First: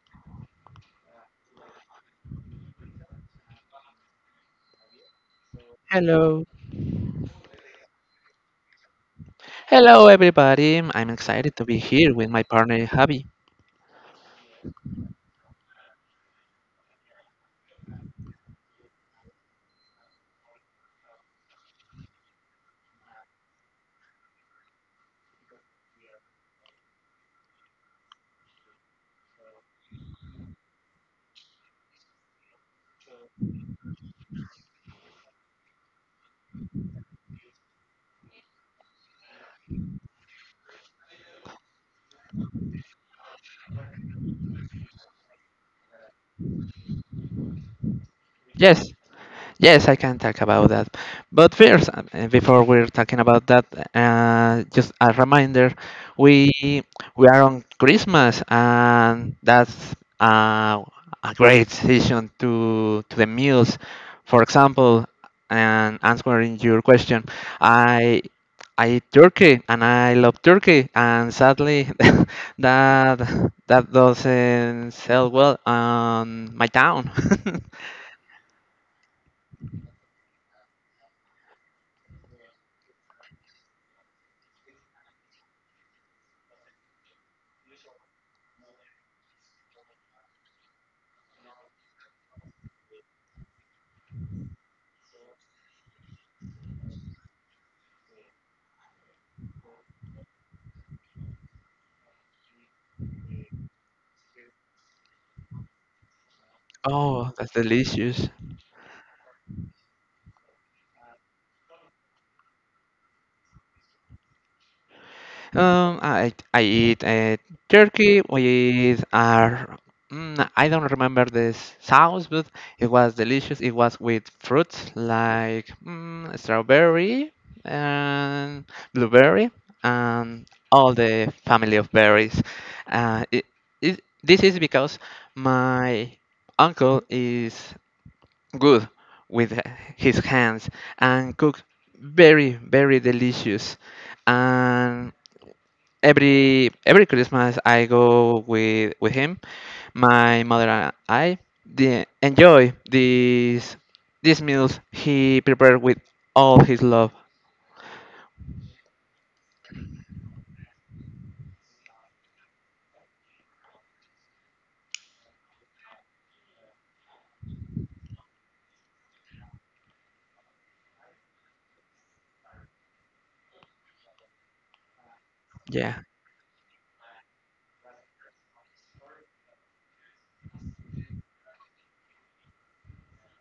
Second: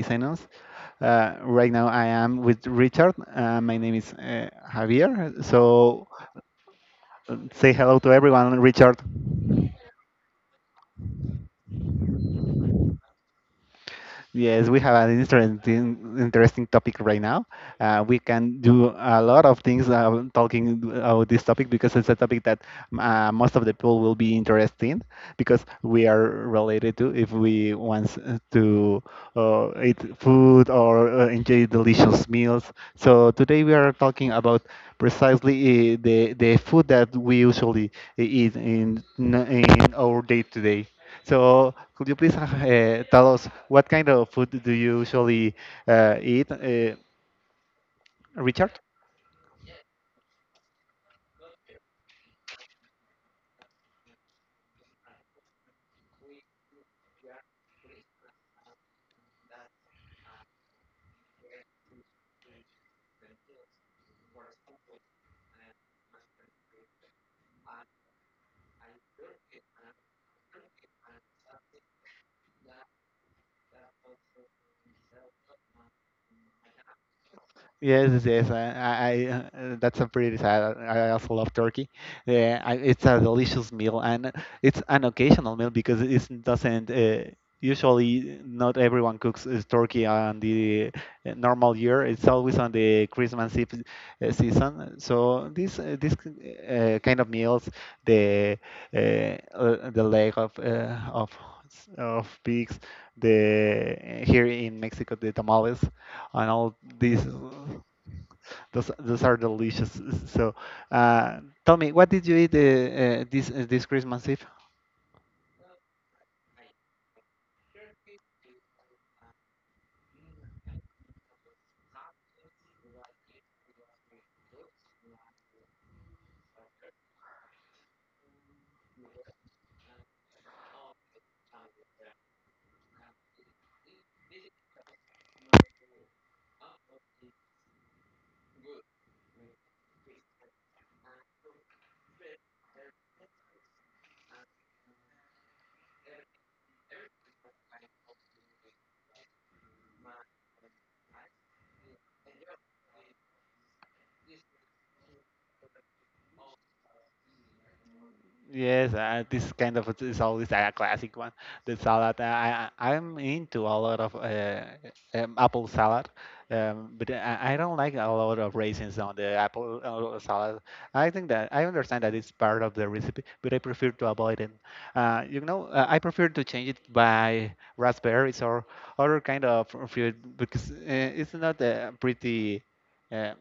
listening us. Right now, I am with Richard. My name is Javier. Hello. Say hello to everyone, Richard. Hello, everybody. I'm excited to be here with my partner, Javi. Yes, we have an interesting, interesting topic right now. We can do a lot of things talking about this topic because it's a topic that most of the people will be interested in because we are related to if we want to eat food or enjoy delicious meals. So today we are talking about precisely the food that we usually eat in our day to day. So, could you please tell us what kind of food do you usually eat, Yes, Richard? Yes, I can talk about that. But first, before we're talking about that, just a reminder, we we are on Christmas, and that's uh, a great season to the meals. For example, and answering your question, I I eat turkey and I love turkey, and sadly, that that doesn't sell well on my town. Yes, yes, yes. That's a pretty sad. I also love turkey. Yeah, it's a delicious meal, and it's an occasional meal because it doesn't. Usually, not everyone cooks turkey on the normal year. It's always on the Christmas Eve season. So this kind of meals, the uh, the leg of of pigs, the here in Mexico the tamales and all these Oh, that's delicious. Those are delicious. So, uh, tell me, what did you eat this Christmas Eve? I eat turkey with our I don't remember this sauce, but it was delicious. It was with fruits like strawberry and blueberry and all the family of berries. Uh, it, this is because my uncle is good with his hands and cook very delicious and every Christmas I go with him. My mother and I enjoy these meals he prepared with all his love. Yes, this kind of is always a classic one. The salad. I'm into a lot of apple salad, but I don't like a lot of raisins on the apple salad. I think that I understand that it's part of the recipe, but I prefer to avoid it. You know, I Yeah. prefer to change it by raspberries or other kind of fruit because it's not pretty. Uh,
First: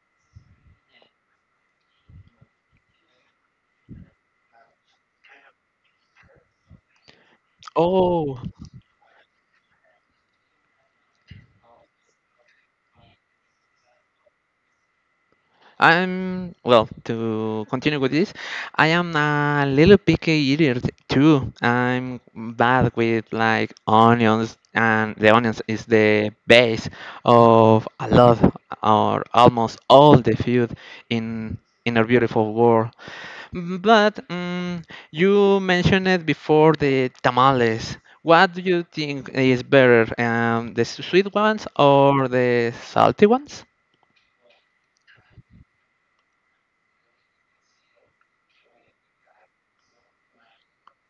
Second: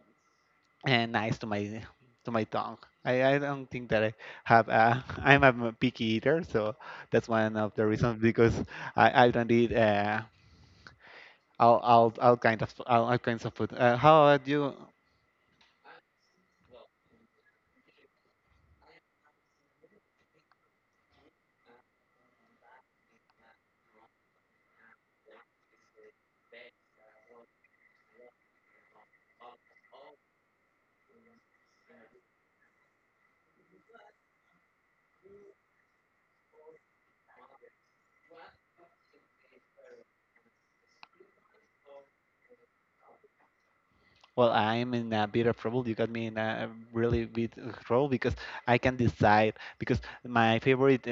and nice to my tongue. I don't think that I have a I'm a picky eater, so that's one of the reasons Oh, because I don't eat all kinds of food. How about you? I'm well. To continue with this, I am a little picky eater too. I'm bad with like onions, and the onions is the base of a lot or almost all the food in in our beautiful world. But you mentioned it before the tamales. What do you think is better, the sweet ones or the salty ones? Well, I'm in a bit of trouble. You got me in a really big trouble because I can decide because my favorite uh,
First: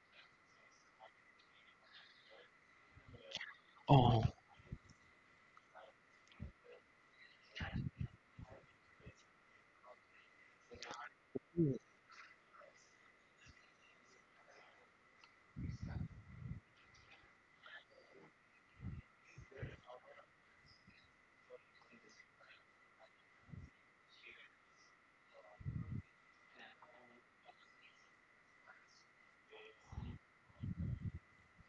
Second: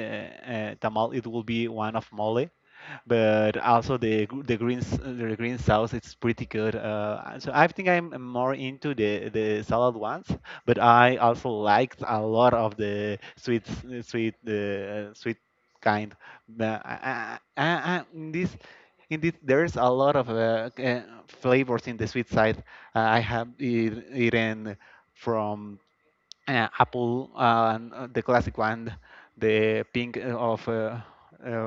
uh, tamal it will be one of mole, but also Oh, the gr- the green s- the green sauce it's pretty good. So I think I'm more into the salad ones, but I also liked a lot of the sweet kind. The- I- in this there's a lot of flavors in the sweet side. I have eaten from apple and the classic one, the pink of.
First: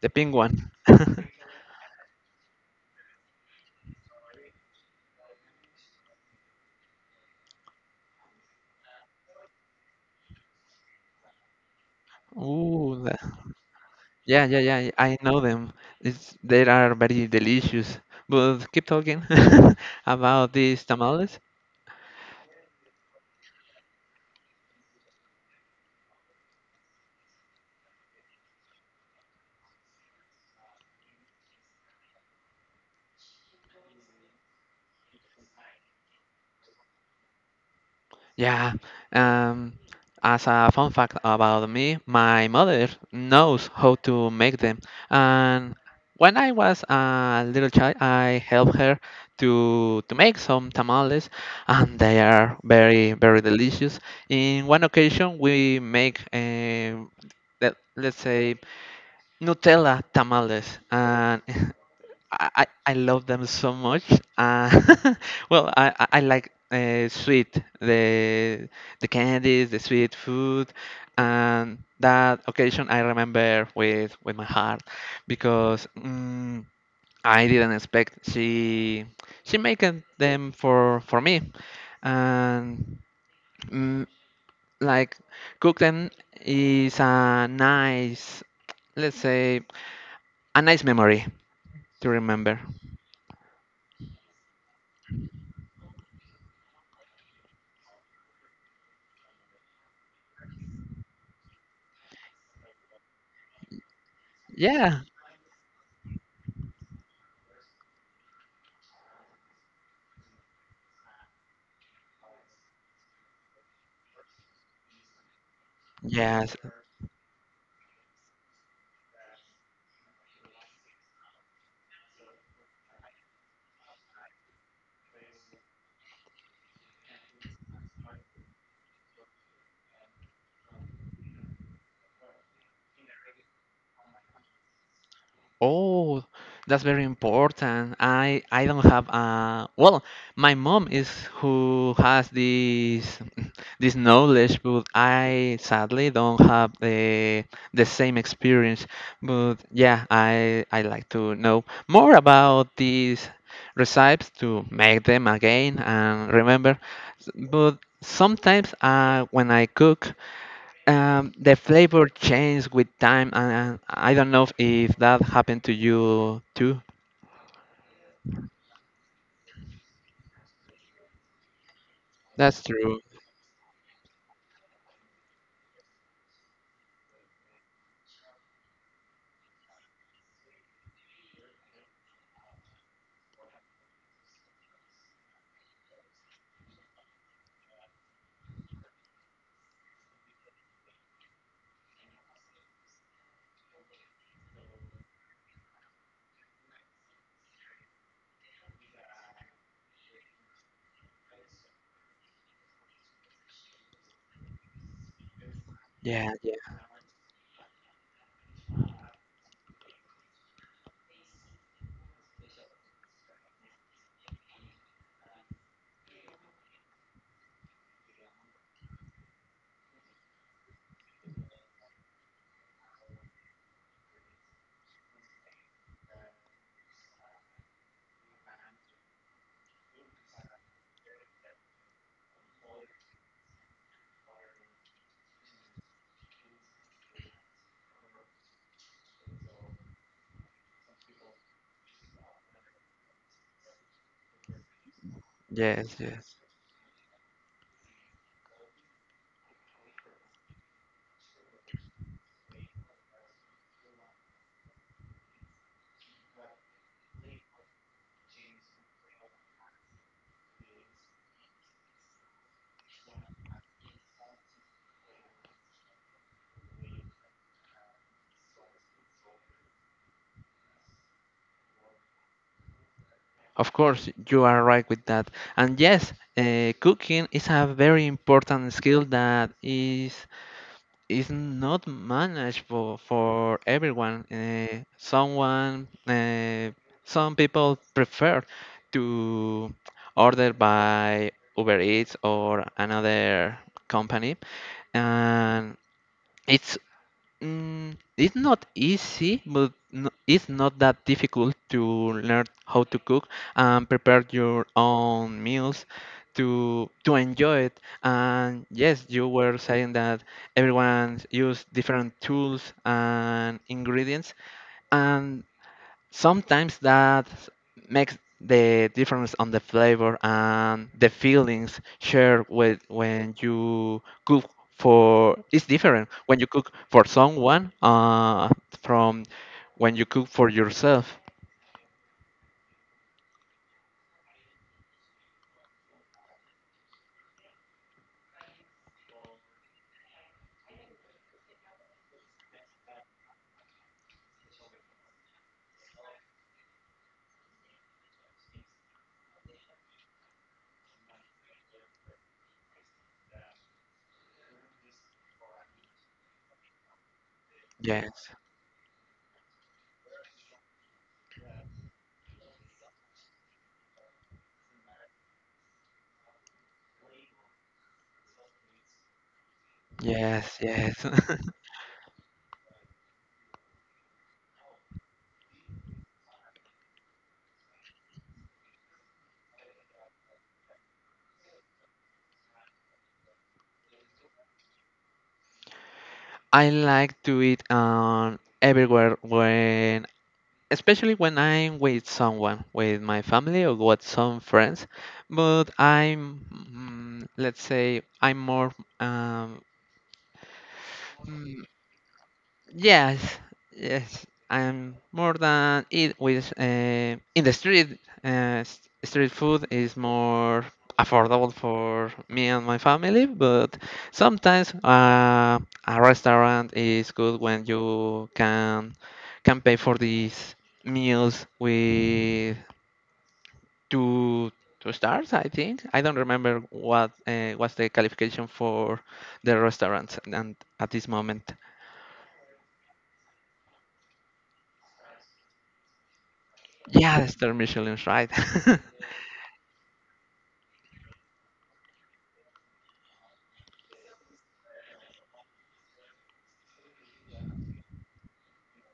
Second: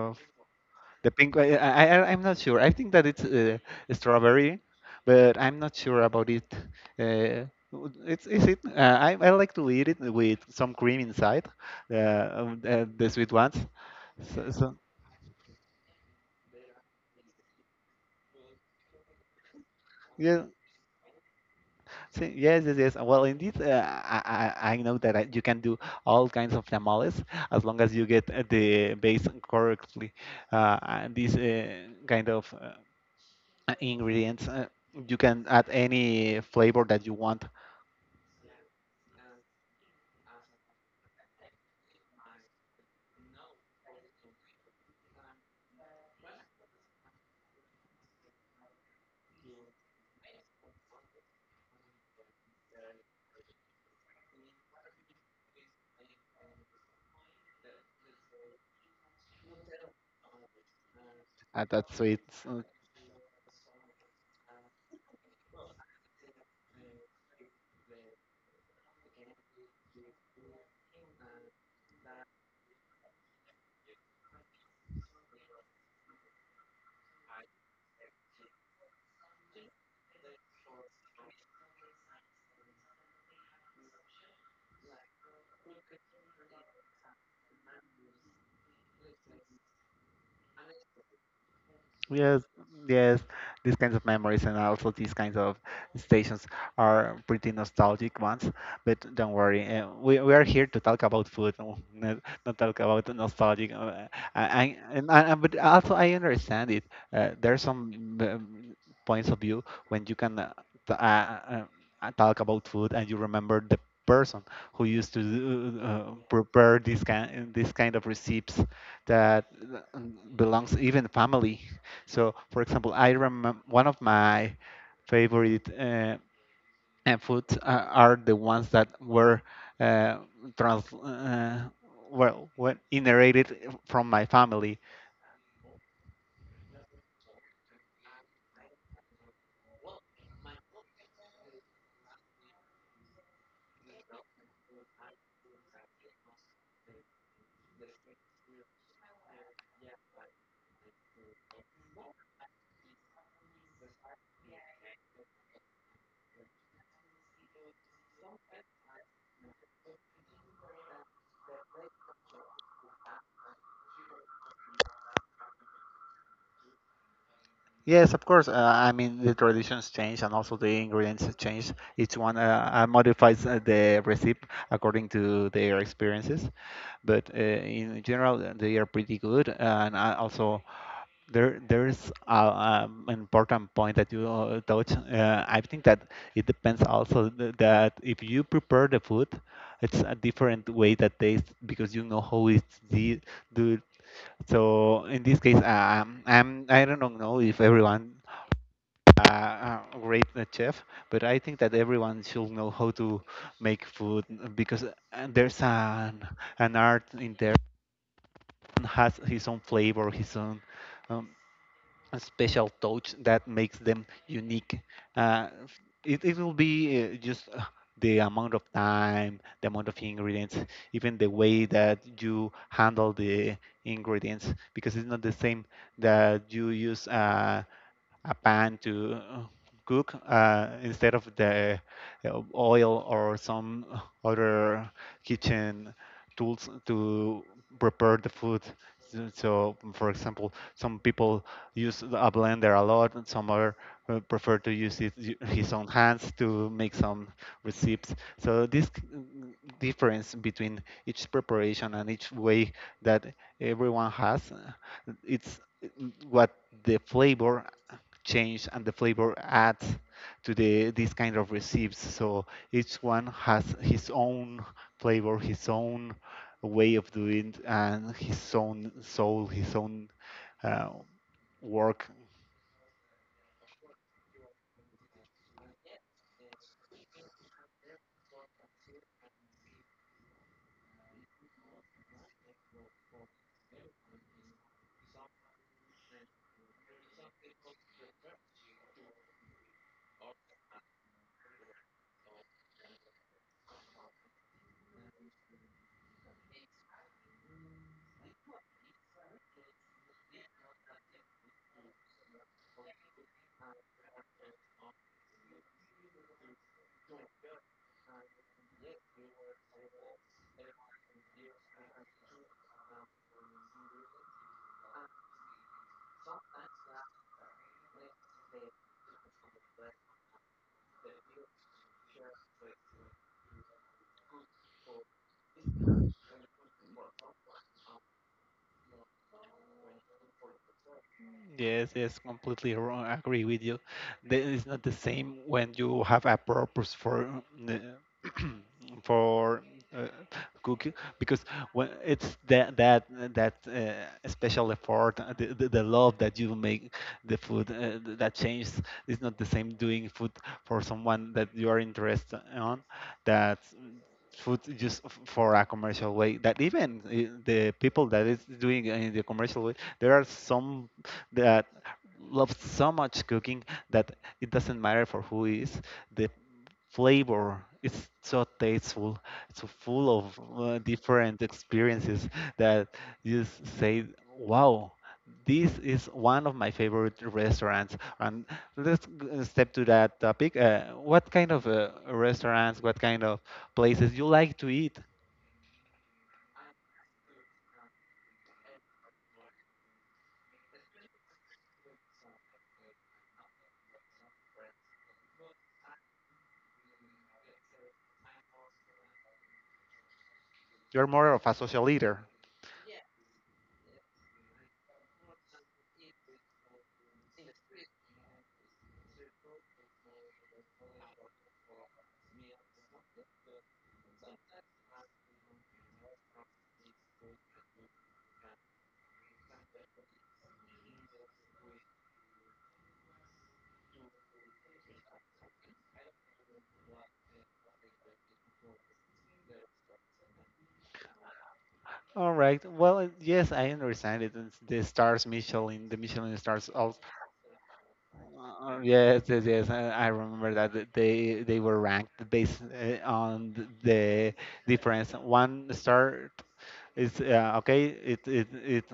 the pink one. pink one, yeah, I'm not sure. I think that it's strawberry, but I'm not sure about it. It's, is it? I like to eat it with some cream inside, uh, Ooh, the the- sweet ones. yeah, So, yeah, so yeah, I know them. It's, they are very delicious. But keep talking yeah, about these tamales. so, yes, yes, yes. Well, indeed, I know that you can do all kinds of tamales as long as you get the base correctly. And these kind of ingredients. You can add any flavor that you want. Yeah. Um, as a fun fact about me, my mother knows how to make them. And when I was a little child, I helped her to make some tamales, and they are very delicious. In one occasion, we make let's say Nutella tamales, and Ah, that's sweet. I, So, I I love them so much. Uh, well, I like sweet, the candies, the sweet food, and that occasion I remember with my heart because I didn't expect she making them for me and mm, like cook them is a nice, let's say a nice memory to yes, remember. yes, these kinds of memories and also these kinds of stations are pretty nostalgic ones. But don't worry, we are here to talk about food, not, not talk about the nostalgic. I, Yeah. and I, I- But also I understand it. There are some points of view when you can t- uh, uh, talk about food and you remember the person who used to Yes, prepare this kind of recipes that uh, belongs even family. So, for example, I remember one of my favorite foods are the ones that were uh, trans uh, well inherited from my family. Oh, that's very important. I don't have a, well, my mom is who has this this knowledge, but I sadly don't have the same experience. But yeah, I like to know more about these recipes to make them again and remember. But sometimes when I cook, the flavor changes with time, and I don't know if that happened to you too. Yes, of course. I mean, the traditions change and also the ingredients change. Each one That's true. modifies the recipe according to their experiences. But in general, they are pretty good. And I also, there's an important point that you touch. I think that it depends also that if you prepare the food, it's a different way that tastes because you know how it's do. So in this case, I'm, I don't know if everyone a great chef, but I think that everyone should know how to make food because there's Yeah, yeah, an art in there. Has his own flavor, his own. Um, a special touch that makes them unique. Uh, it will be just the amount of time, the amount of ingredients, even the way that you handle the ingredients, because it's not the same that you use. A pan to cook instead of the oil or some other kitchen tools to prepare the food. So, so, for example, some people use a blender a lot, and some are prefer to use his own yes, hands yes. to make some recipes. So this difference between each preparation and each way that everyone has, it's uh, what the flavor change and the flavor adds to the these kind of recipes. So each one has his own flavor, his own way of doing, and his own soul, his own uh, work. Of course, you are right with that. And yes, cooking is a very important skill that is not managed for everyone. Some people prefer to order by Uber Eats or another company and it's it's not easy, but no, it's not that difficult to learn how to cook and prepare your own meals to enjoy it. And yes, you were saying that everyone use different tools and ingredients, and sometimes that makes the difference on the flavor and the feelings shared with when you cook for, it's different when you cook for someone from when you cook for yourself. Yes, yes, completely wrong. I agree with you. It's not the same when you have a purpose for for uh, cooking because when it's that special effort, the love that you make the food that changes. It's not the same doing food for someone that you are interested on, that food just for a commercial way, that even the people that Yes. is doing in the commercial way, there are some that love so much cooking that it doesn't matter for who is. The flavor is so tasteful, so full of Yes, yes. different experiences that you say, wow. This is one of my favorite restaurants, and let's step to that topic. What kind of restaurants, what kind of places you like to eat? I like to eat everywhere when, especially when I'm with someone, with my family or with some friends. But I'm, let's say, I'm more, um, You're more of a mm, social eater. yes, yes, I'm more than eat with in the street. Street food is more affordable for me and my family, but sometimes a restaurant is good when you can pay for these meals with two two stars, I think. I don't remember what was the qualification for the restaurant and at this moment. All right. Well, yes, I understand it. It's the stars, Michelin, the Michelin stars. All, Yeah, the star Michelin's right. Yes, yes, yes. I remember that they were ranked based on the difference. One star it's okay, it,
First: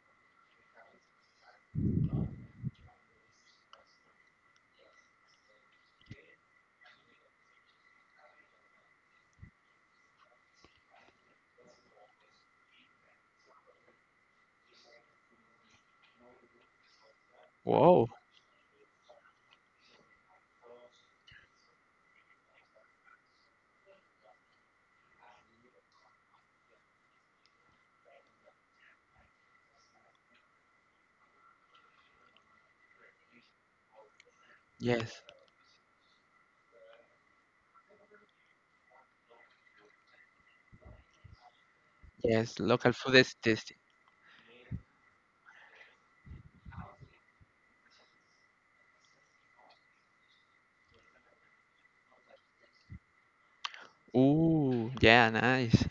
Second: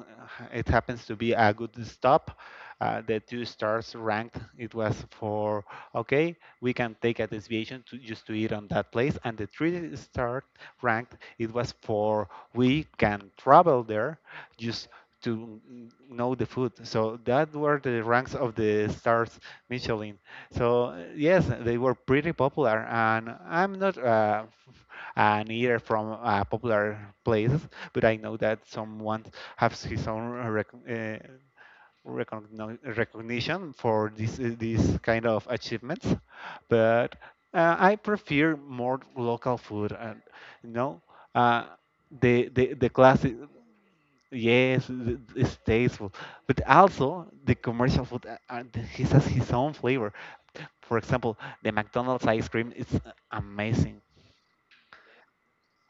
it happens to be a good stop, the two stars ranked it was for, okay, we can take a deviation to just to eat on that place, and the three-star ranked it was for, we can travel there just to know the food. So that were the Whoa. ranks of the stars Michelin. So yes, they were pretty popular, and I'm not an eater from popular places, but I know that someone has his own recognition for this this Yes. kind of achievements. But I prefer more local food, and you know, uh, the Yes, the the local food classic. is tasty. Yes, it's tasteful, but also the commercial food. He has his own flavor. For example, the McDonald's ice cream is amazing. Ooh, yeah, nice.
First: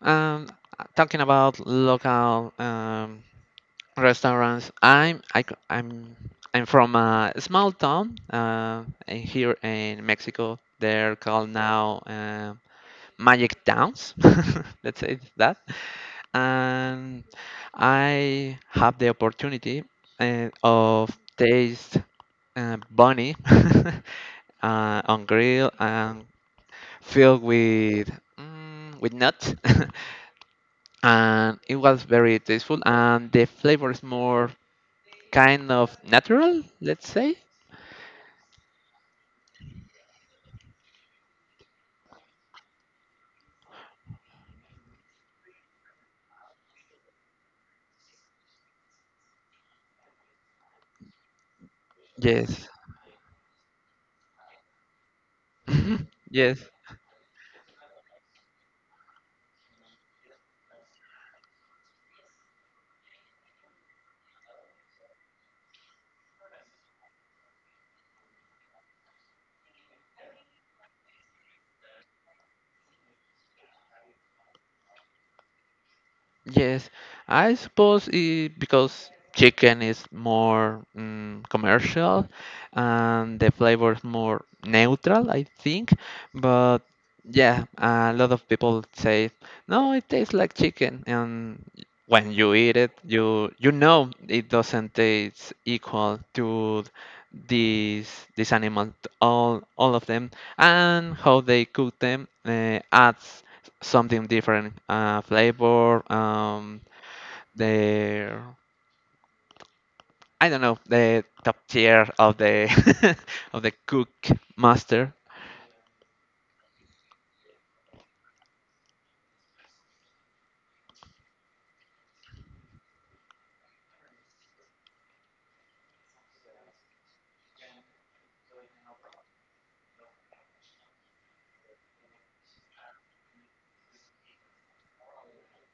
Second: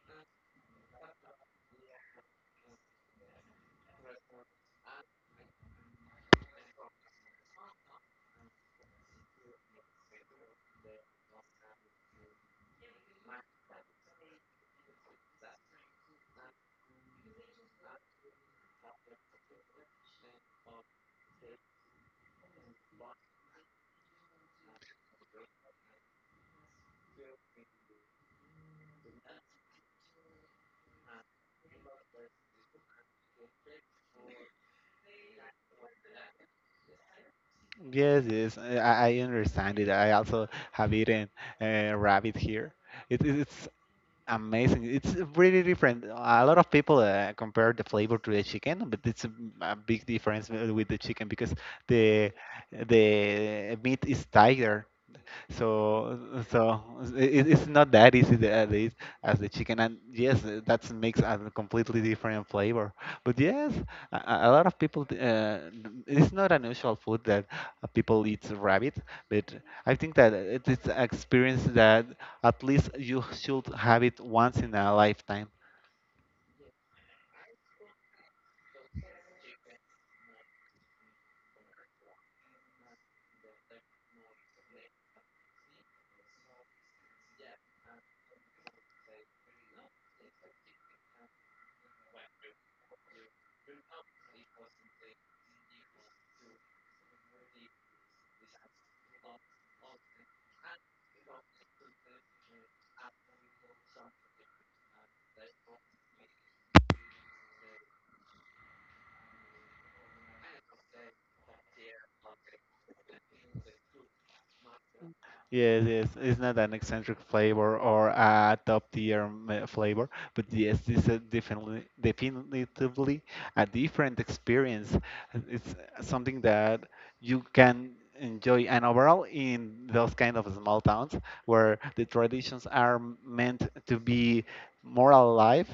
Um, Talking about local restaurants, I'm I'm from a small town in- here in Mexico. They're called now magic dance let's say it's that, and I have the opportunity of taste bunny on grill and filled with with nuts and it was very tasteful and the flavor is more kind of natural, let's say. Yes, yes, I understand it. I also have eaten rabbit here. It, it- it's amazing. It's really different. A lot of people compare the flavor to the chicken, but it's a big difference with the chicken because the Yes. the meat is tighter, so Yes. so it's not that easy as the chicken, and yes, that makes a completely different flavor. But yes, a lot of people, it's not an usual food that people eat rabbit, but I think that it is an experience that at least you should have it once in a lifetime. Yes, I suppose it, because chicken is more commercial and the flavor is more neutral, I think. But yeah, a lot of people say, no, it tastes like chicken. And when you eat it, you know it doesn't taste equal to these this animal, all of them, and how they cook them adds something different flavor the I don't know, the top tier of the of the cook master. Yes, yes, it's not an eccentric flavor or a top tier flavor, but yes, this is definitely, definitively a different experience. It's something that you can enjoy, and overall, in those kind of small towns where the traditions are meant to be more alive,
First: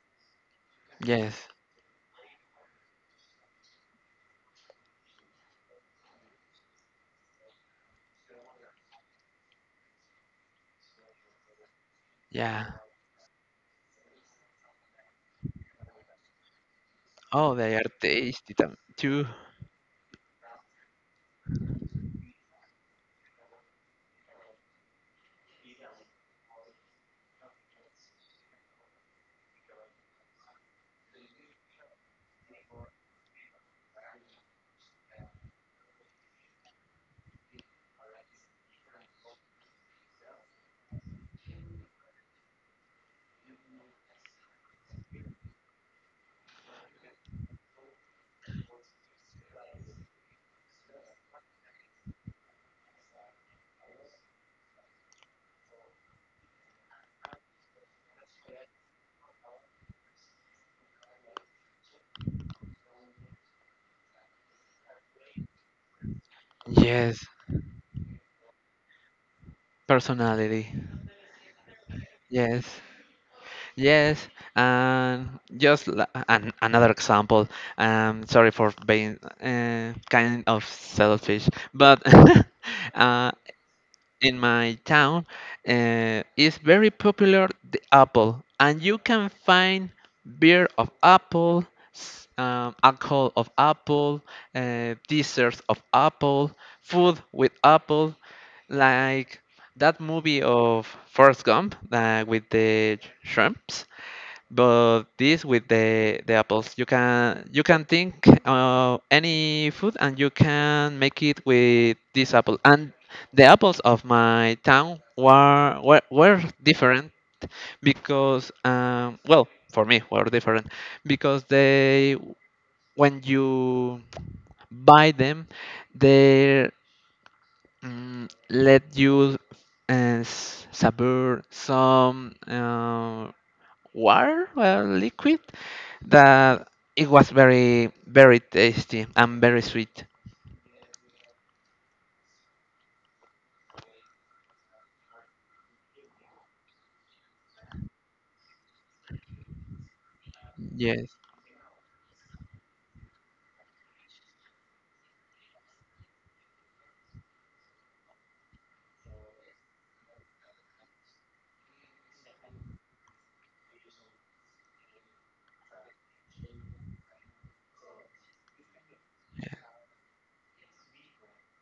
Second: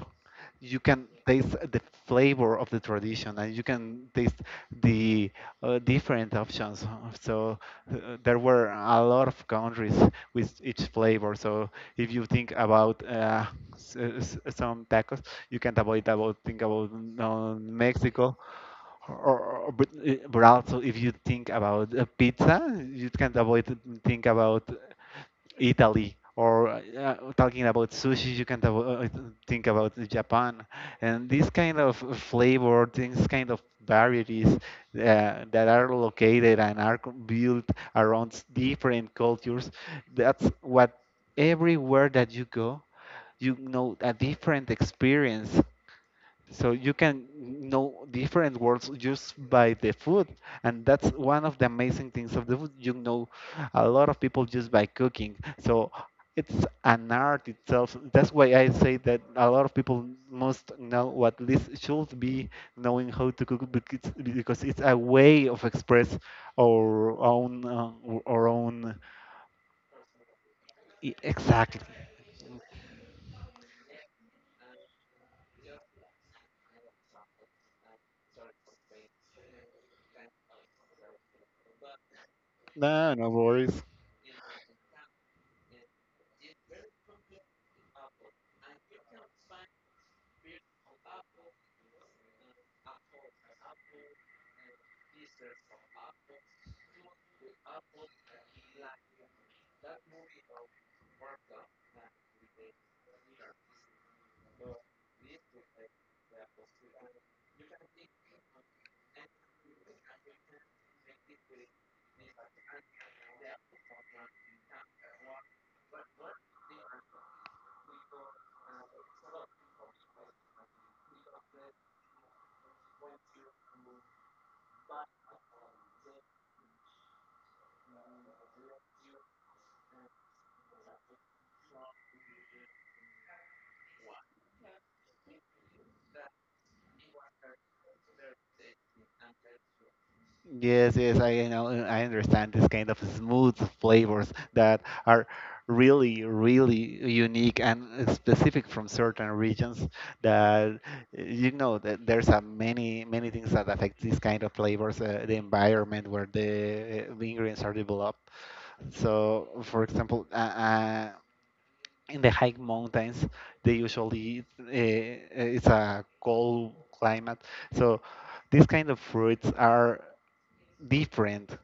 you can Yes. taste the flavor of the tradition, and you can taste the different options. So there were a lot of countries with each flavor. So if you think Yeah. about some tacos, you can't avoid about think about Oh, they are Mexico. tasty tam- Or, too or, but also if you think about pizza, you can't avoid think about Italy. Or talking about sushi, you can think about Japan, and these kind of flavor, these kind of varieties that are located and are built around different cultures. That's what everywhere that you go, a different experience so you can know different words just by the food, and that's one of the amazing things of the food. A lot of people just by cooking. So it's an art itself. That's why I say that a lot of people must know, or at least should be knowing how to cook because it's a way of express our Yes. own our own. Personality. Exactly. Yes. Yes, and just another example, sorry for being kind of selfish, but No, no uh, worries. in my town, is very popular the apple and you can find beer of apple, alcohol of apple, desserts of apple, food with apple, like that movie of Forrest Gump with the shrimps, but this with the apples, you can think of any food and you can make it with this apple. And the apples of my town were different because well for me were different because they, when you buy them they let you savor some water liquid that it was very tasty and very sweet. Yes, yes, I know. I understand this kind of smooth flavors that are really, really unique and specific from certain regions. That Yes. You know that there's a many, many things that affect these kind of flavors, the environment where the ingredients are developed. So, for example, in the high mountains, they usually it's a cold climate. So these kind of fruits are different,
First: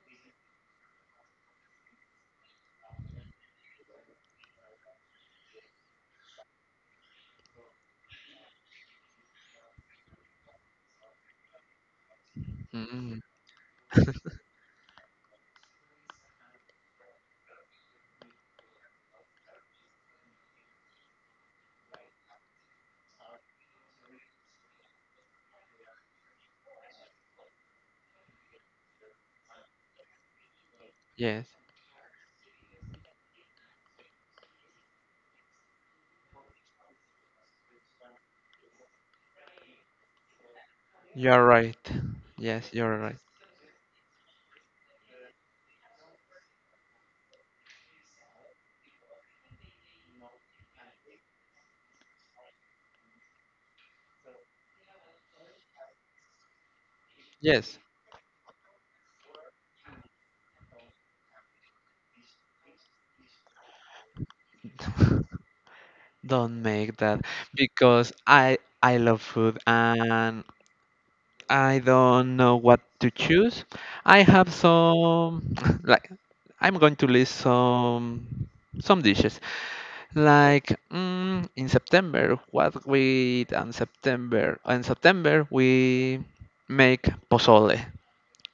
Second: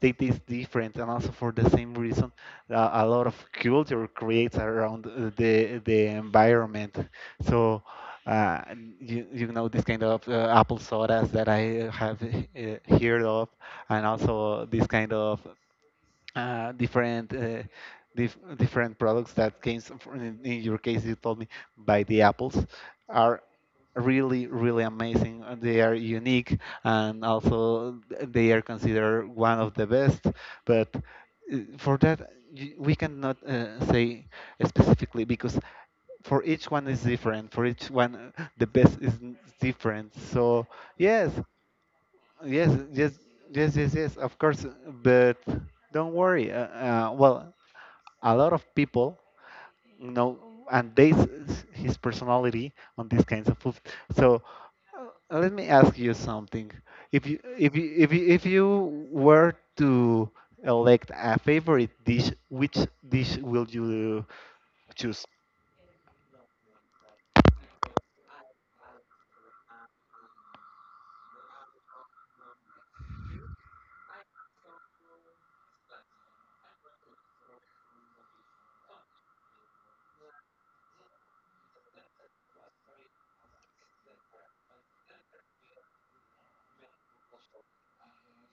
they taste different and also for the same reason, a lot of culture creates around the environment. So uh, you, you know this kind of apple sodas that I have Mm, heard of, and also this kind of different different products that came from, in your case you told me by the apples are really really amazing and they are unique, and also they are considered one of the best. But yes. For that, we cannot say specifically because for each one is different, for each one the best is different. So yes. You're right. Yes, Yes, you're yes, right. yes, yes, yes, of course. But don't worry. Well, a lot of people know, and they his personality on these kinds of food. So let me ask you something. If you if Yes. you if you, if you were to elect a favorite dish, which dish will you choose? Don't make that, because I love food and I don't know what to choose. I have some, like I'm going to list some dishes, like in September what we eat on September, in September we make pozole,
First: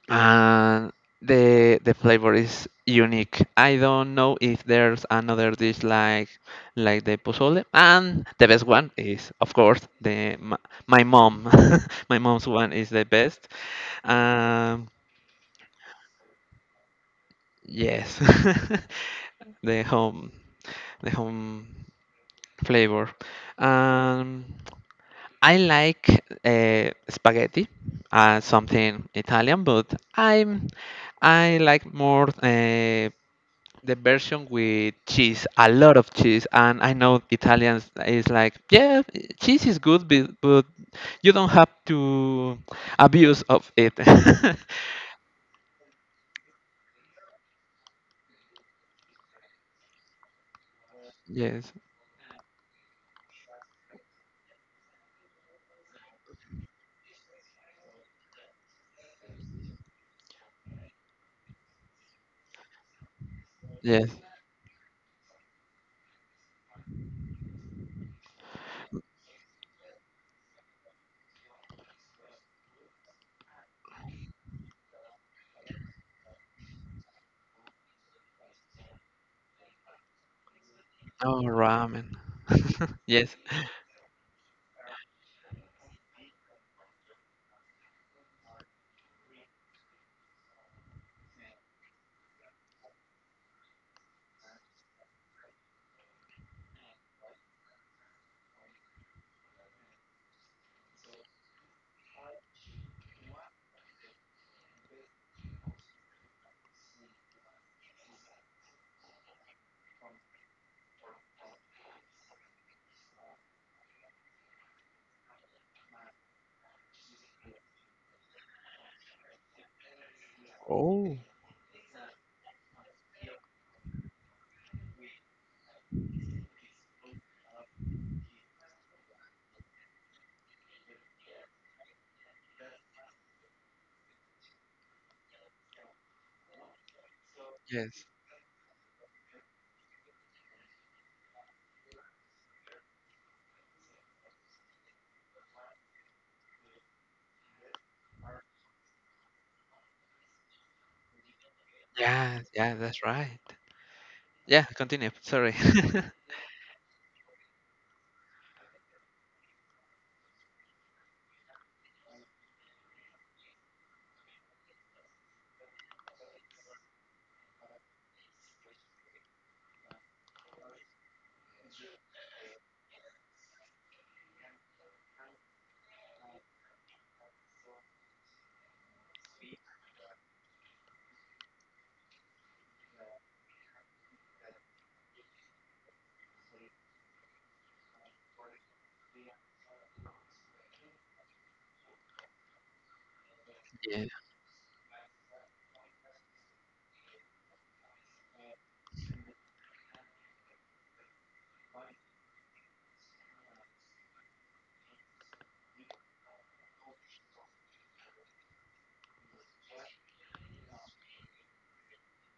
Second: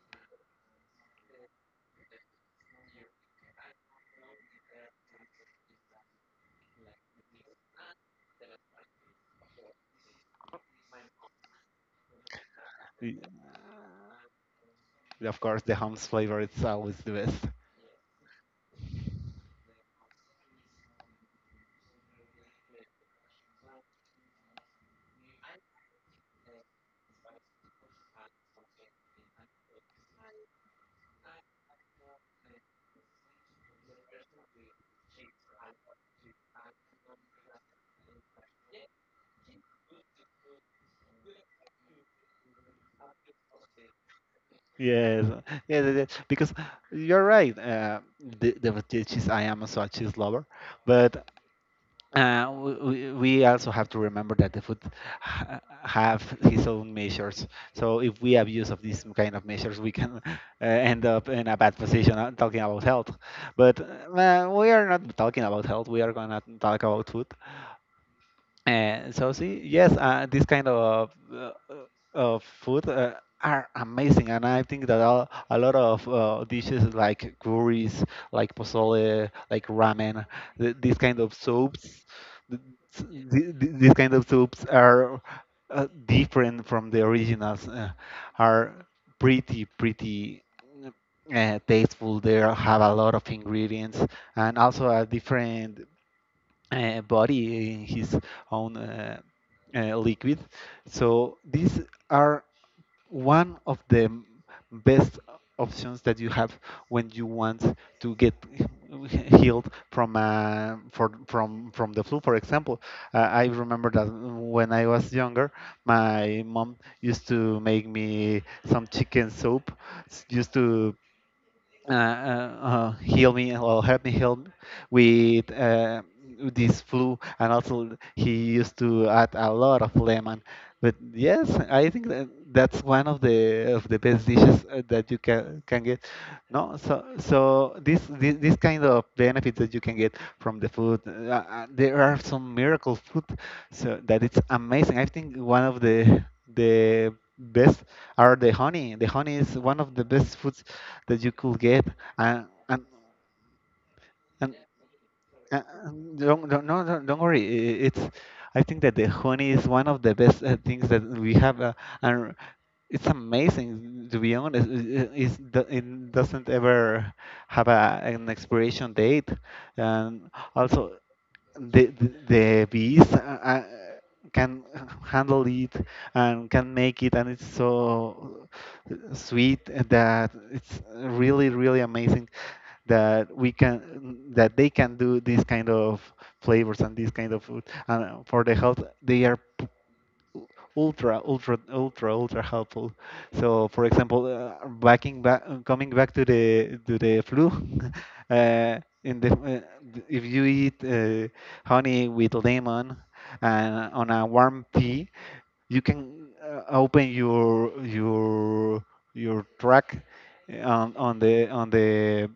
and the flavor is unique. I don't know if there's another dish like the pozole, and the best one is of course my mom. My mom's one is the Y- best. Um, Of course, the home's flavor is always the best. yes, the home, the home flavor. Um, I like spaghetti, something Italian, but I'm, I like more the version with cheese, a lot of cheese, and I know Italians is like, yeah, cheese is good, but you don't have to abuse of it. Yes, yes, yes, yes, because you're right. The fetish is I am also a cheese lover, but Yes, we also have to remember that the food ha have his own measures. So if we abuse of these kind of measures, we can end up in a bad position talking about health. But yes. We are not talking about health. We are gonna talk about food. And so see, yes, this kind of food are amazing, and I think that a lot of dishes like curries, like pozole, like ramen, these kind of Oh, soups, ramen. th- Yes. th- these kind of soups are different from the originals. Are pretty tasteful. They have a lot of ingredients and also a different body in his own liquid. So these are one of the best options that you have when you want to get healed from from the flu. For example, I remember that when I was younger, my mom used to make me some chicken soup, s- used to Oh. uh, uh, heal me or help me heal with this flu, and also he used to add a lot of lemon. But yes, I think that that's one of the best dishes that you can get. No so so Yes. This kind of benefits that you can get from the food, there are some miracle food. So that it's amazing. I think one of the best are the honey. The honey is one of the best foods that you could get, Yeah, and yeah, and that's right. and, Yeah, continue. Sorry. and don't, no, don't worry, it's, I think that the honey is one of the best things that we have. And it's amazing, to be honest. It, it's, it doesn't ever have an expiration date, and also the bees can handle it and can make it, and it's so sweet that it's really really amazing that we can, that they can do these kind of flavors and this kind of food. And for the health they are ultra ultra ultra ultra helpful. So for Yes. example backing back coming back to the flu uh, in the if you eat honey with lemon and on a warm tea, you can open your track uh, on, on the on the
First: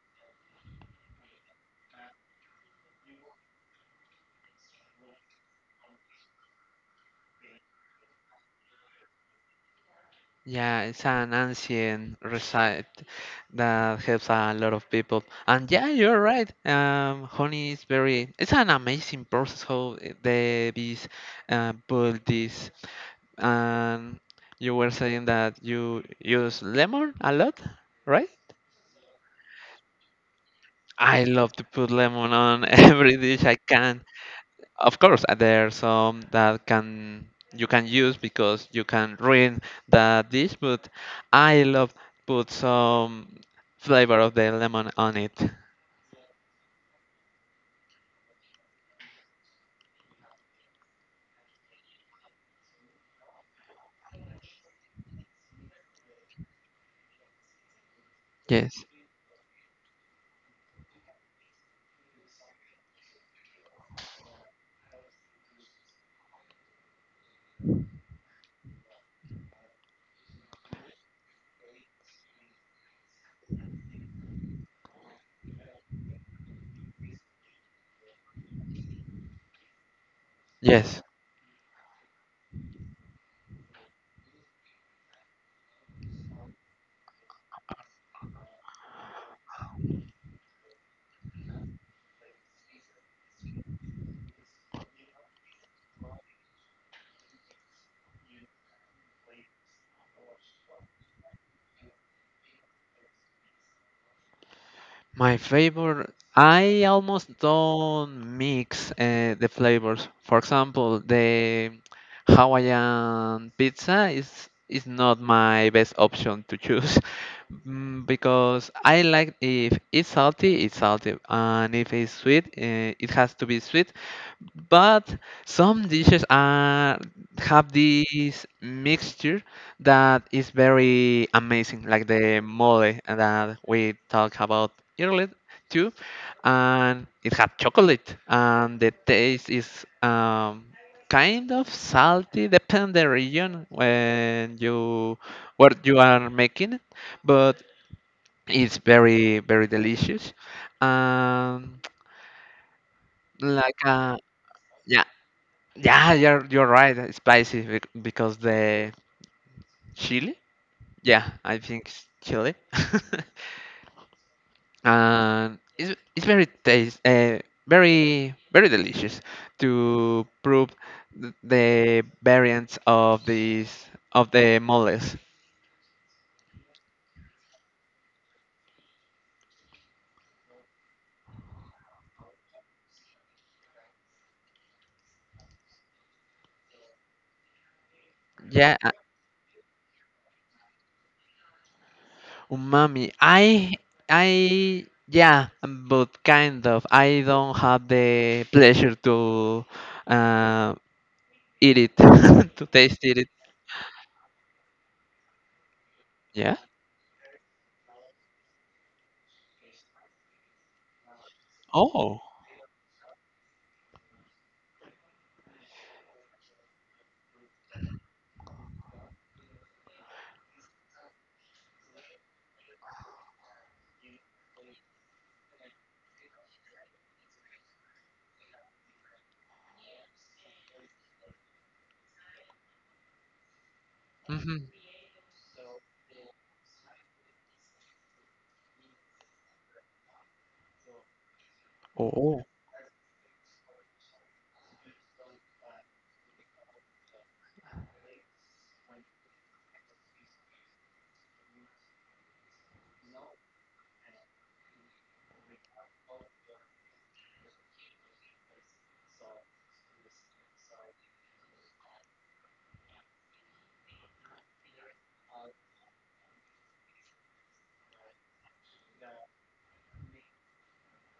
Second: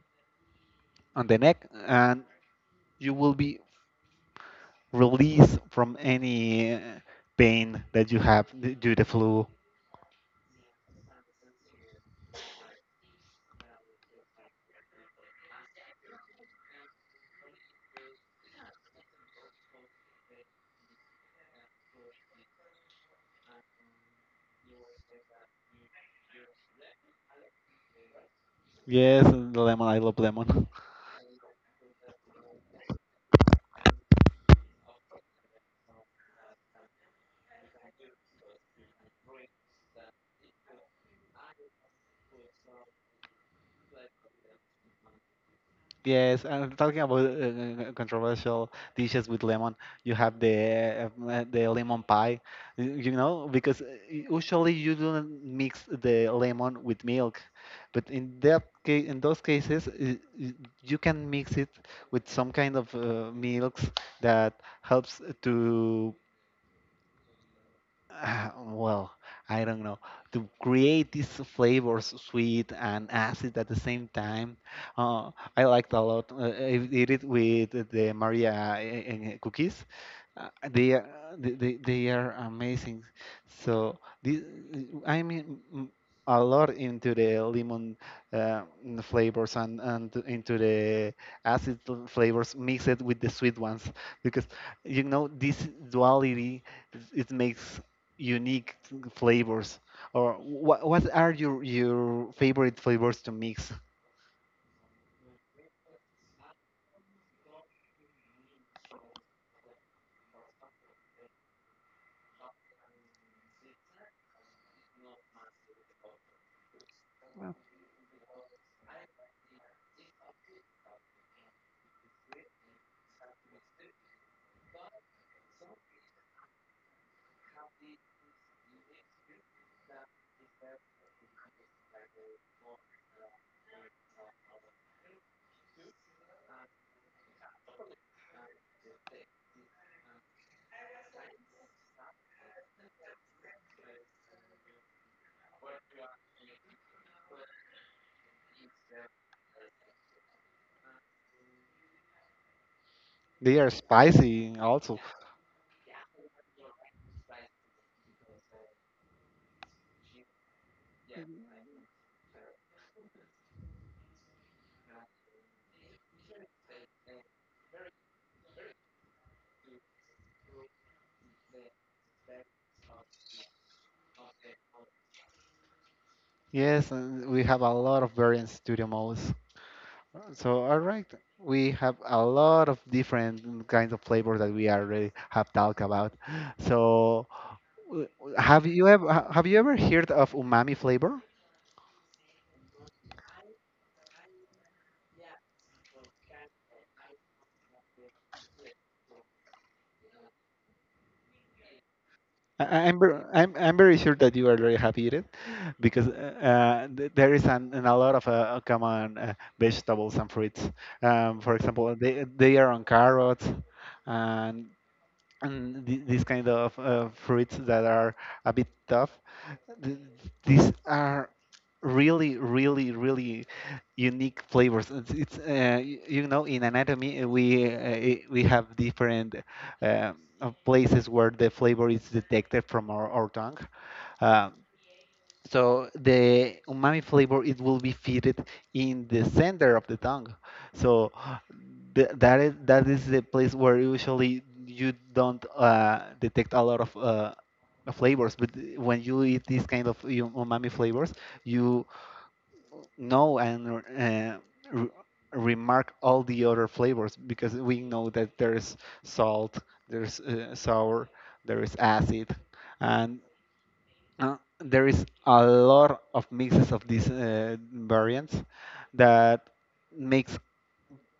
on the neck, and you will be released from any pain that you have due to flu. Yeah, it's an ancient recite that helps a lot of people. And yeah, you're right. Honey is very, it's an amazing process how the bees build this. And you were saying that you use lemon a lot, right? Yes, and the lemon. I love lemon. I love to put lemon on every dish I can. Of course, there are some that can you can use because you can ruin the dish, but I love put some flavor of the lemon on it. Yes, and talking about controversial dishes with lemon. You have the lemon pie, you know, because usually you don't mix the lemon with milk, but in that Yes, case, in those cases, you can mix it with some kind of milks that helps to ah, well, I don't know. To create these flavors, sweet and acid at the same time, uh, I liked a lot. I did it with the Maria cookies. They yes. are they are amazing. So this, I'm a lot into the lemon uh, flavors and into the acid flavors mixed with the sweet ones, because you know this duality, it makes unique flavors. Or what are your favorite flavors to mix? My favorite, I almost don't mix the flavors. For example, the Hawaiian pizza is not my best option to choose. Well, Because I like if it's salty, it's salty, and if it's sweet, it has to be sweet. But some dishes are, have this mixture that is very amazing, like the mole that we talked about earlier too, and it had chocolate, and the taste is kind of salty, depend the region when you where you are making it, but it's very delicious, um, they are like uh, spicy also. yeah, yeah you're right, it's spicy because the chili, yeah I think it's chili. And it's very taste very delicious to prove the variants of these of the moles. Yes, and we have a lot of variants to the most. So all right, we have a lot of different kinds of flavors that we already have talked about. So yeah uh, have you ever heard of umami flavor? Umami, I yeah, but kind of I don't have the pleasure to uh, eat it, to taste it. I'm very sure that you are very happy with it, because Yeah. There is an a lot of common vegetables and fruits. For example, Oh. They are on carrots, and these kind of fruits that are a bit tough, th- these are really really really unique flavors. It's you know, in anatomy we have different places where the flavor is detected from our tongue. Uh, Hmm. so the umami flavor, it will be fitted in the center of the tongue. So th Oh. That is the place where usually you don't detect a lot of flavors. But when you eat these kind of umami flavors, you know, and re remark all the other flavors, because we know that there's salt, there's sour, there is acid, and there is a lot of mixes of these variants that makes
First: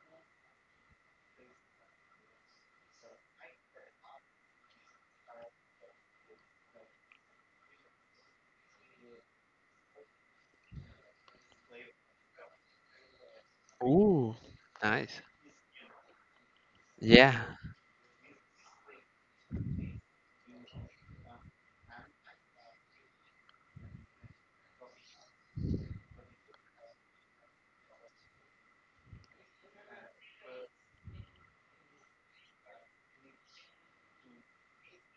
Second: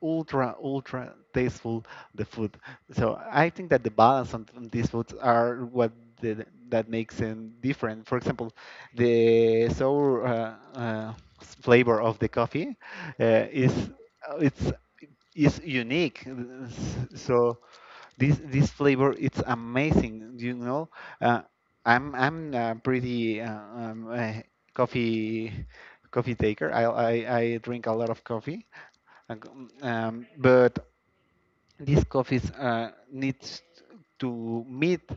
ultra ultra tasteful the food. So I think that the balance on these foods are what that makes them different. For example, the sour flavor of the coffee is Ooh, it's nice. is unique. Yeah. So this flavor, it's amazing, you know. Uh, i'm I'm pretty coffee, coffee taker. I drink a lot of coffee. Uh, but this coffee needs to meet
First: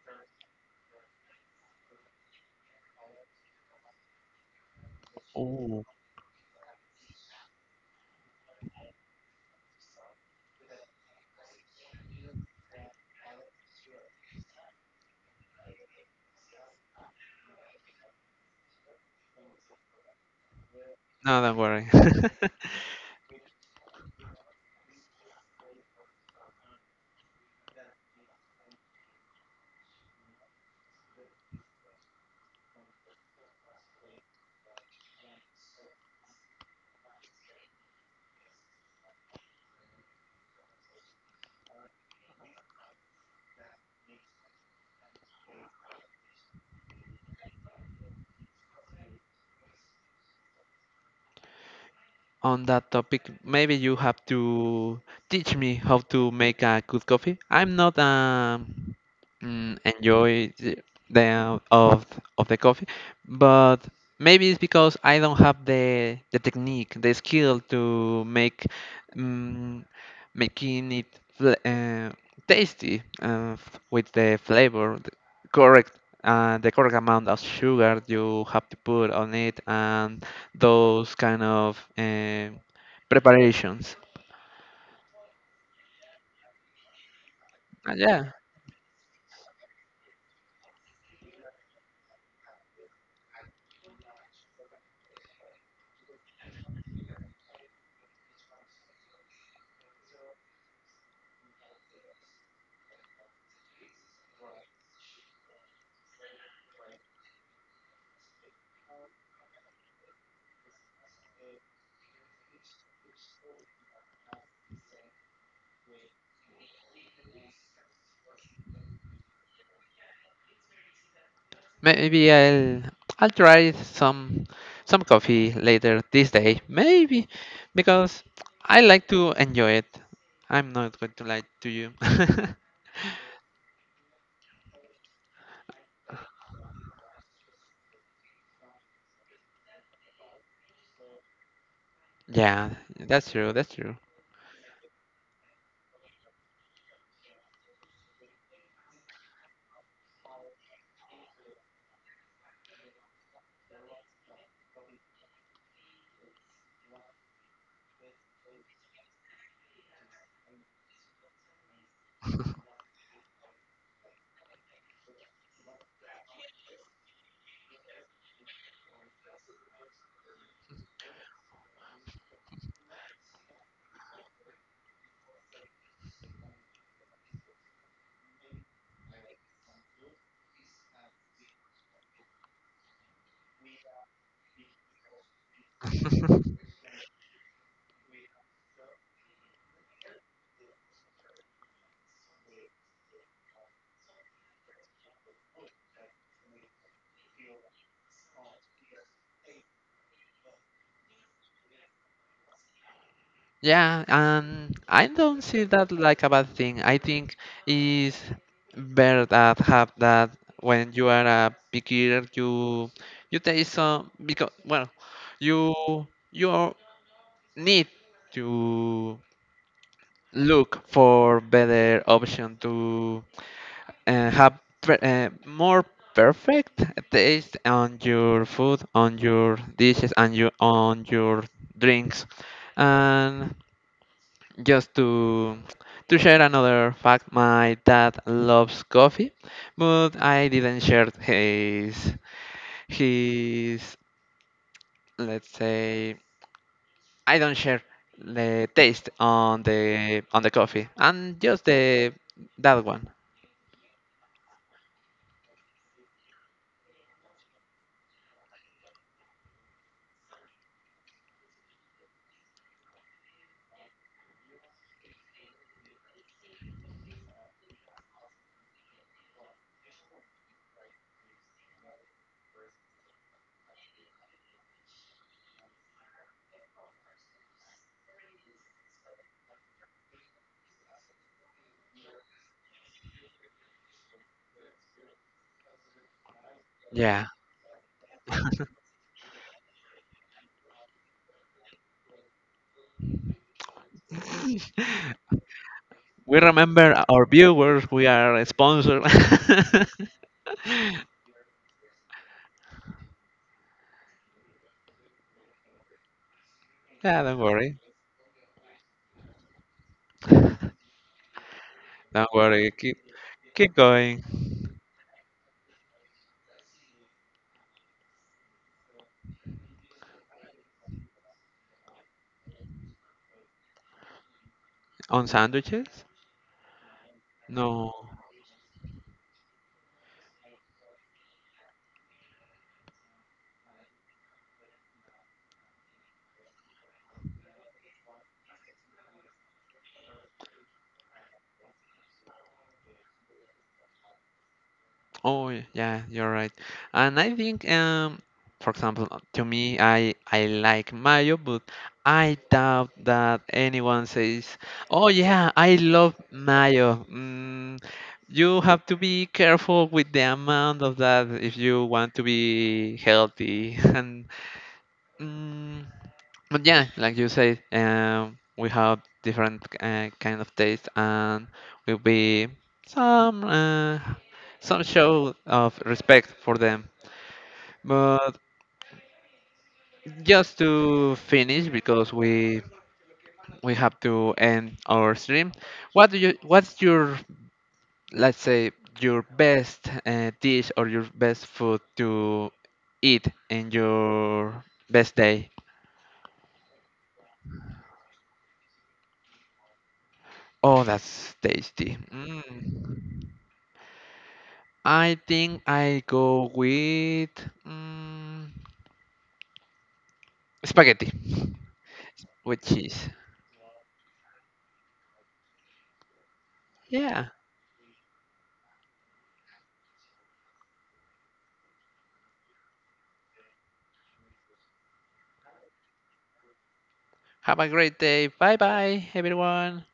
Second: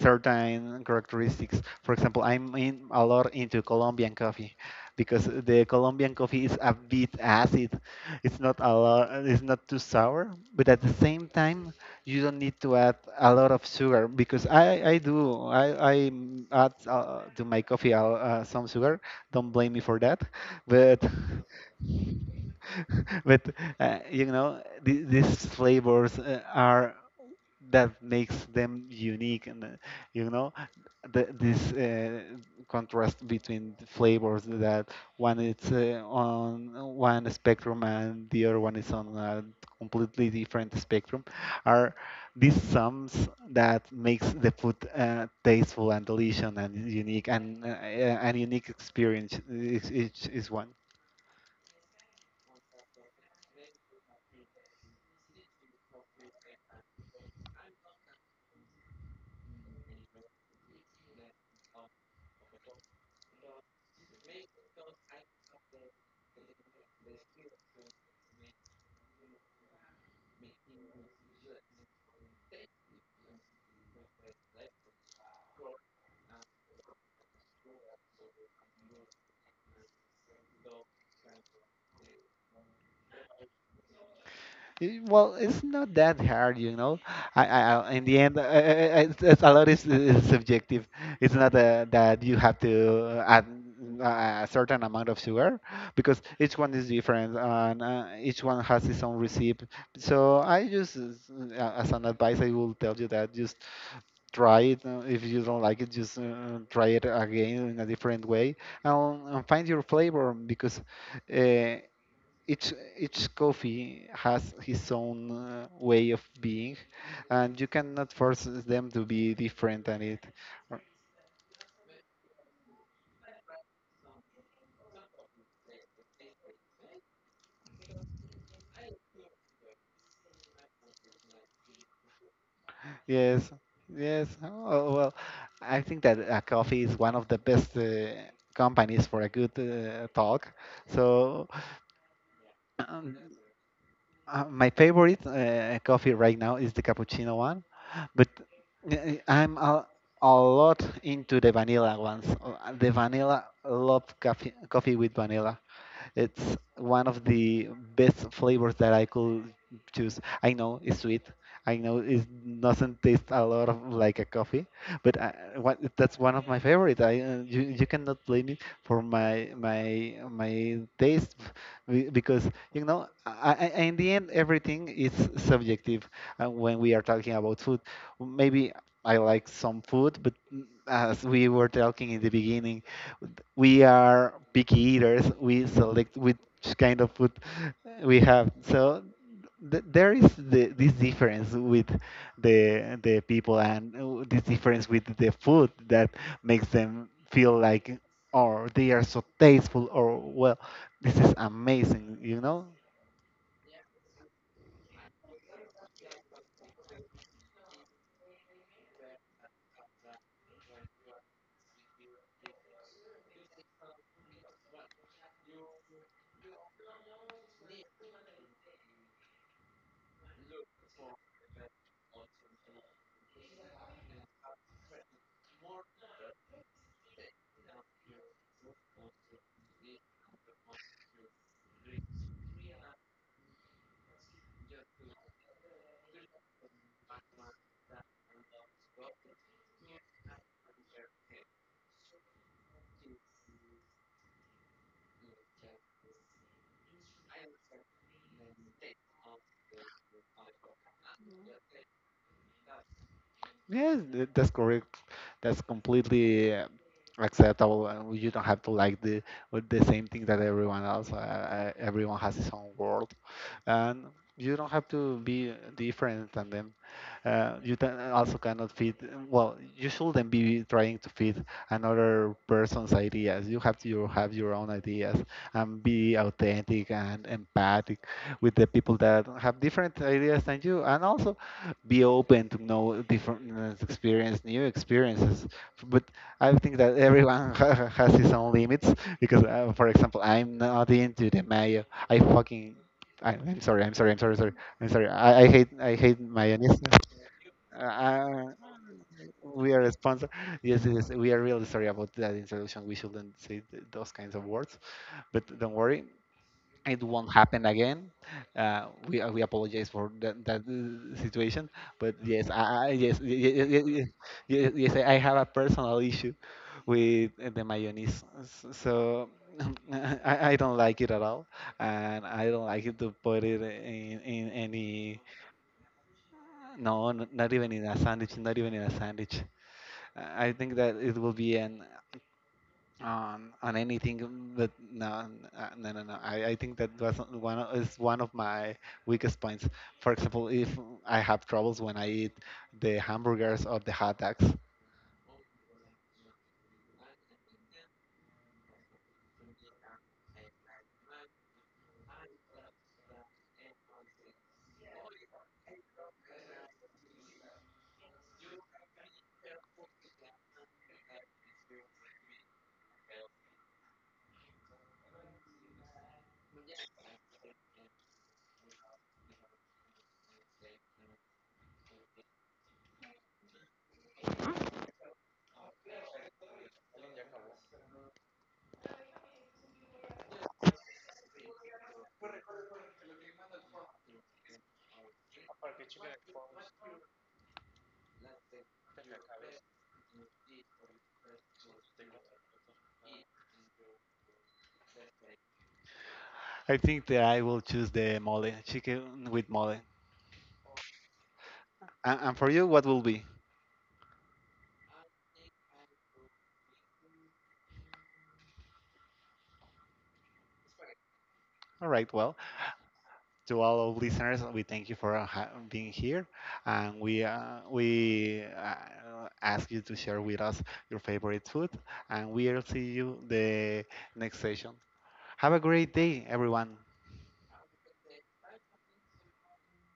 certain characteristics. For example, I'm in a lot into Colombian coffee, because the Oh. Colombian coffee is a bit acid. It's not a lot, it's not too sour, but at the same time, you don't need to add a lot of sugar, because I add to my coffee some sugar. Don't blame me for that, but No, don't worry. but you know, these flavors are that makes them unique. And you know, this contrast between the flavors, that one is on one spectrum and the other one is on a completely different spectrum, are these sums that makes the food tasteful and delicious and unique, and unique experience each is one On that topic, maybe you have to teach me how to make a good coffee. I'm not enjoy the the, uh, of of the coffee, but maybe it's because I don't have the technique, the skill to make mm making it fl- uh, tasty, with the flavor, correct the correct amount of sugar you have to put on it and those kind of preparations. Eh, well, it's not that hard, you know. In the Yeah, end, it's a lot is subjective. It's not that you have to add a certain amount of sugar, because each one is different and each one has its own recipe. So I just, as an advice, I will tell you that just try it. If you don't like it, just try it again in a different way, and find your flavor. Because uh, each coffee has his own way of being, and you cannot force them to be different than it. Or- maybe I'll try some coffee later this day, maybe because I like to enjoy it. I'm not going to lie to you. yes, yes, oh, well, I think that coffee is one of the best companies for a good talk. So Yeah, um, that's true. That's true. My favorite coffee right now is the cappuccino one, but I'm a lot into the vanilla ones. The vanilla, love coffee, coffee with vanilla. It's one of the best flavors that I could choose. I know it's sweet. I know it doesn't taste a lot of like a coffee, but I, what, that's one of my favorite. I you, you cannot blame me for my taste, because you know in the end everything is subjective. When we are talking about food, maybe I like some food, but mm, as we were talking in the beginning, we are picky eaters. We select which kind of food we have. So there is the, this difference with the people, and this difference with the food, that makes them feel like, or they are so tasteful, or well, this is amazing, you know. Yeah, I don't see that like a bad thing. I think it's better that have that when you are a beginner, you taste some because well, you you need to look for better option to have more perfect taste on your food, on your dishes, and you on your drinks. And just to share another fact, my dad loves coffee but I didn't share his his let's say, I don't share the taste on the coffee and just the that one. Yes, that's correct. That's completely acceptable. You don't have to like the with the same thing that everyone else. Everyone has his own world, and you don't have to be different than them. You can also cannot fit. Well, you shouldn't be trying to fit another person's ideas. You have to have your own ideas, and be authentic and empathic with the people that have different ideas than you, and also be open to know different experience new experiences. But I think that Yeah, everyone has his own limits. Because for example, I'm not into the mayo. I fucking, I'm sorry, I hate, I hate we mayonnaise. remember our viewers, we are a uh, sponsor. we are a sponsor. Yes, yes, we are really sorry about that in, we shouldn't say those kinds of words. But don't worry, it Yeah, won't don't happen worry. again. We apologize for that, that situation, but Don't yes, worry, I keep yes, yes, keep yes, going yes, yes, I have a personal issue with the mayonnaise. So I don't like it at all, and I don't like it to put it in any. On sandwiches. No, not even in No. a sandwich. Not even in a sandwich. I think that it will be an on anything that no I think that is one of my weakest points. For example, if I have troubles when I eat the hamburgers or the hot dogs, Oh, yeah, you're right. And I think, for example, to me, I like mayo, but I doubt that anyone says, "Oh yeah, I love mayo." You have to be careful with the amount of that if you want to be healthy. And mm, but yeah, like you said, we have different kind of taste, and will be some uh, some show of respect for them. But just to finish, because we have to end our stream. What do you? What's your, let's say, your best dish or your best food to eat in your best day? I think that I will choose the mole, chicken with mole. Oh, that's tasty. And for you what will Mm. be? I think I go with mm, spaghetti. All right well, With cheese. to all our listeners, we thank you for being here, and we Yeah. Ask you to share with us your favorite food, and we'll see you the next session. Have a great day, everyone. Have a great day. Bye bye, everyone.